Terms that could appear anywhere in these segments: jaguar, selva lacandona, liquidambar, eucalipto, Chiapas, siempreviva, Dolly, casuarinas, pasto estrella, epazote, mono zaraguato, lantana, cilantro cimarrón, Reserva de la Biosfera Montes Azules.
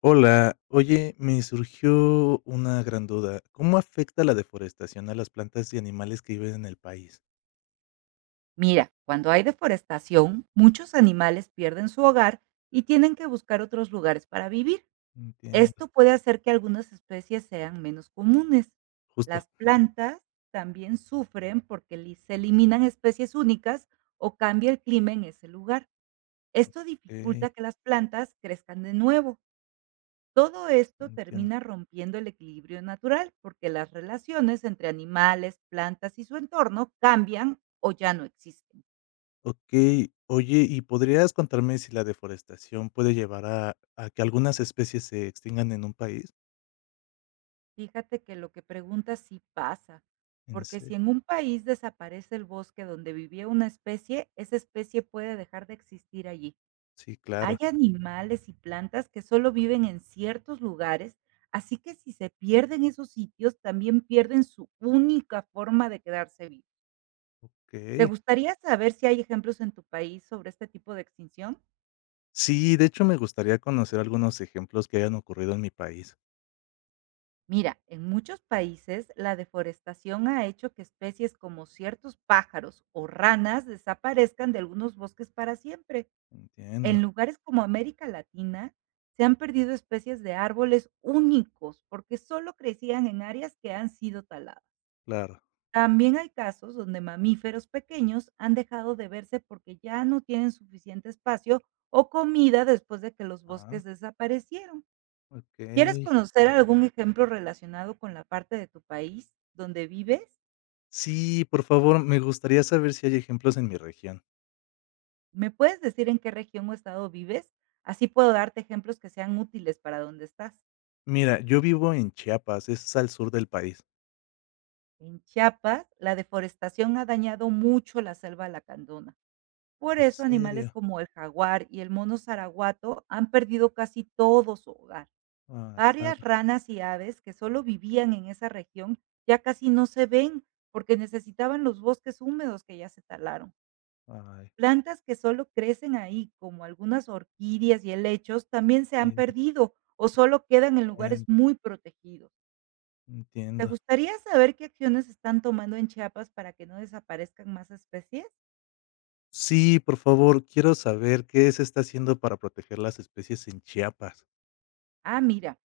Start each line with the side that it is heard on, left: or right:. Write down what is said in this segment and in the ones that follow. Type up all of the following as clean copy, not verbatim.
left: Hola, oye, me surgió una gran duda. ¿Cómo afecta la deforestación a las plantas y animales que viven en el país?
right: Mira, cuando hay deforestación, muchos animales pierden su hogar y tienen que buscar otros lugares para vivir.
left: Entiendo,
right: Esto puede hacer que algunas especies sean menos comunes.
left: justo.
right: Las plantas también sufren porque se eliminan especies únicas o cambia el clima en ese lugar. Esto
left: Okey,
right: dificulta que las plantas crezcan de nuevo. Todo esto
left: entiendo.
right: termina rompiendo el equilibrio natural porque las relaciones entre animales, plantas y su entorno cambian o ya no existen.
left: Okey, oye, ¿y podrías contarme si la deforestación puede llevar a que algunas especies se extingan en un país?
right: Fíjate que lo que preguntas sí pasa,
left: ¿En
right: porque si
left: serio?
right: en un país desaparece el bosque donde vivía una especie, esa especie puede dejar de existir allí.
left: Sí, claro.
right: Hay animales y plantas que solo viven en ciertos lugares, así que si se pierden esos sitios, también pierden su única forma de quedarse vivos. ¿Te
left: Okey.
right: gustaría saber si hay ejemplos en tu país sobre este tipo de extinción?
left: Sí, de hecho, me gustaría conocer algunos ejemplos que hayan ocurrido en mi país.
right: Mira, en muchos países la deforestación ha hecho que especies como ciertos pájaros o ranas desaparezcan de algunos bosques para siempre.
left: Entiendo,
right: En lugares como América Latina se han perdido especies de árboles únicos porque solo crecían en áreas que han sido taladas.
left: claro.
right: También hay casos donde mamíferos pequeños han dejado de verse porque ya no tienen suficiente espacio o comida después de que los
left: Ah,
right: bosques desaparecieron. ¿Quieres
left: okey.
right: conocer algún ejemplo relacionado con la parte de tu país donde vives?
left: Sí, por favor, me gustaría saber si hay ejemplos en mi región.
right: ¿Me puedes decir en qué región o estado vives? Así puedo darte ejemplos que sean útiles para donde estás.
left: Mira, yo vivo en Chiapas, es al sur del país.
right: En Chiapas, la deforestación ha dañado mucho la selva lacandona. Por
left: ¿En
right: eso animales
left: serio?
right: como el jaguar y el mono zaraguato han perdido casi todo su hogar.
left: Ah,
right: Varias
left: claro.
right: ranas y aves que solo vivían en esa región ya casi no se ven porque necesitaban los bosques húmedos que ya se talaron.
left: Ay,
right: Plantas que solo crecen ahí, como algunas orquídeas y helechos, también se han perdido o solo quedan en lugares
left: entiendo,
right: muy protegidos. ¿Te
left: entiendo.
right: gustaría saber qué acciones están tomando en Chiapas para que no desaparezcan más especies?
left: Sí, por favor, quiero saber qué se está haciendo para proteger las especies en Chiapas.
right: Ah, mira,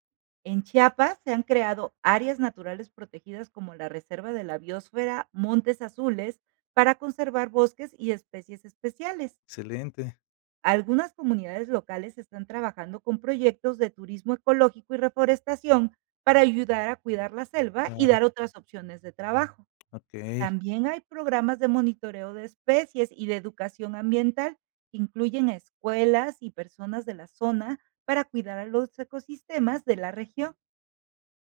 right: en Chiapas se han creado áreas naturales protegidas como la Reserva de la Biosfera Montes Azules para conservar bosques y especies especiales.
left: Excelente,
right: Algunas comunidades locales están trabajando con proyectos de turismo ecológico y reforestación para ayudar a cuidar la selva y
left: claro,
right: dar otras opciones de trabajo.
left: ok.
right: También hay programas de monitoreo de especies y de educación ambiental que incluyen a escuelas y personas de la zona para cuidar a los ecosistemas de la región.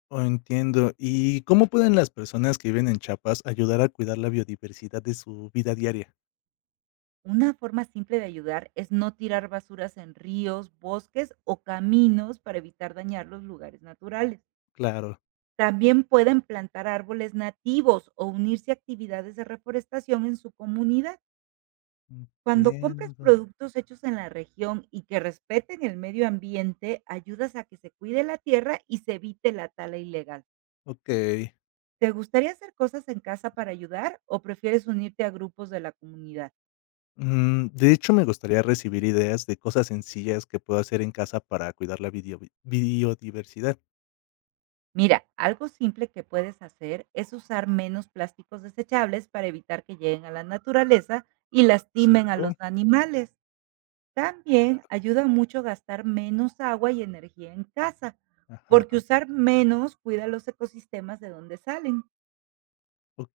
left: Oh, entiendo. ¿Y cómo pueden las personas que viven en Chiapas ayudar a cuidar la biodiversidad de su vida diaria?
right: Una forma simple de ayudar es no tirar basuras en ríos, bosques o caminos para evitar dañar los lugares naturales.
left: Claro,
right: También pueden plantar árboles nativos o unirse a actividades de reforestación en su comunidad. Cuando compras
left: entiendo.
right: productos hechos en la región y que respeten el medio ambiente, ayudas a que se cuide la tierra y se evite la tala ilegal.
left: Ok.
right: ¿Te gustaría hacer cosas en casa para ayudar o prefieres unirte a grupos de la comunidad?
left: De hecho, me gustaría recibir ideas de cosas sencillas que puedo hacer en casa para cuidar la biodiversidad.
right: Mira, algo simple que puedes hacer es usar menos plásticos desechables para evitar que lleguen a la naturaleza y lastimen a
left: ¿Sigo?
right: los animales. También ayuda mucho gastar menos agua y energía en casa,
left: Ajá.
right: porque usar menos cuida los ecosistemas de donde salen.
left: Ok.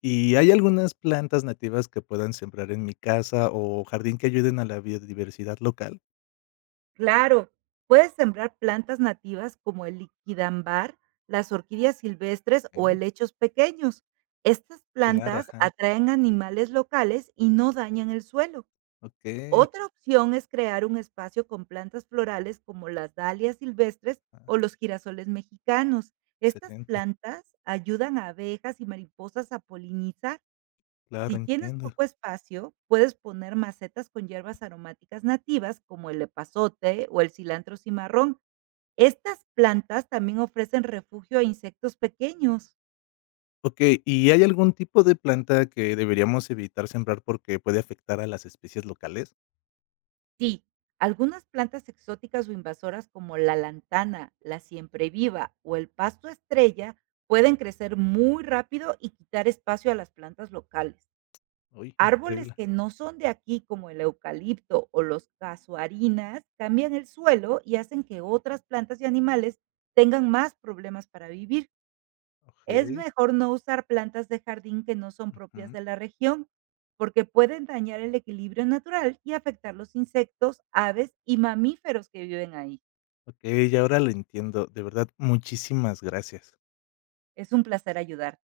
left: ¿Y hay algunas plantas nativas que puedan sembrar en mi casa o jardín que ayuden a la biodiversidad local?
right: Claro, puedes sembrar plantas nativas como el liquidambar, las orquídeas silvestres o
left: Ok,
right: helechos pequeños. Estas
left: claro,
right: plantas
left: ajá.
right: atraen animales locales y no dañan el suelo.
left: Ok,
right: Otra opción es crear un espacio con plantas florales como las dalias silvestres
left: ah,
right: o los girasoles mexicanos. Estas
left: excelente.
right: plantas ayudan a abejas y mariposas a polinizar.
left: Claro,
right: Si tienes
left: entiendo.
right: poco espacio, puedes poner macetas con hierbas aromáticas nativas como el epazote o el cilantro cimarrón. Estas plantas también ofrecen refugio a insectos pequeños.
left: Ok, ¿y hay algún tipo de planta que deberíamos evitar sembrar porque puede afectar a las especies locales?
right: Sí, algunas plantas exóticas o invasoras como la lantana, la siempreviva o el pasto estrella pueden crecer muy rápido y quitar espacio a las plantas locales.
left: Uy,
right: Árboles
left: increíble.
right: que no son de aquí, como el eucalipto o los casuarinas, cambian el suelo y hacen que otras plantas y animales tengan más problemas para vivir.
left: Ok.
right: Es mejor no usar plantas de jardín que no son propias
left: Ujú.
right: de la región, porque pueden dañar el equilibrio natural y afectar los insectos, aves y mamíferos que viven ahí.
left: Okey, ya ahora lo entiendo. De verdad, muchísimas gracias.
right: Es un placer ayudarte.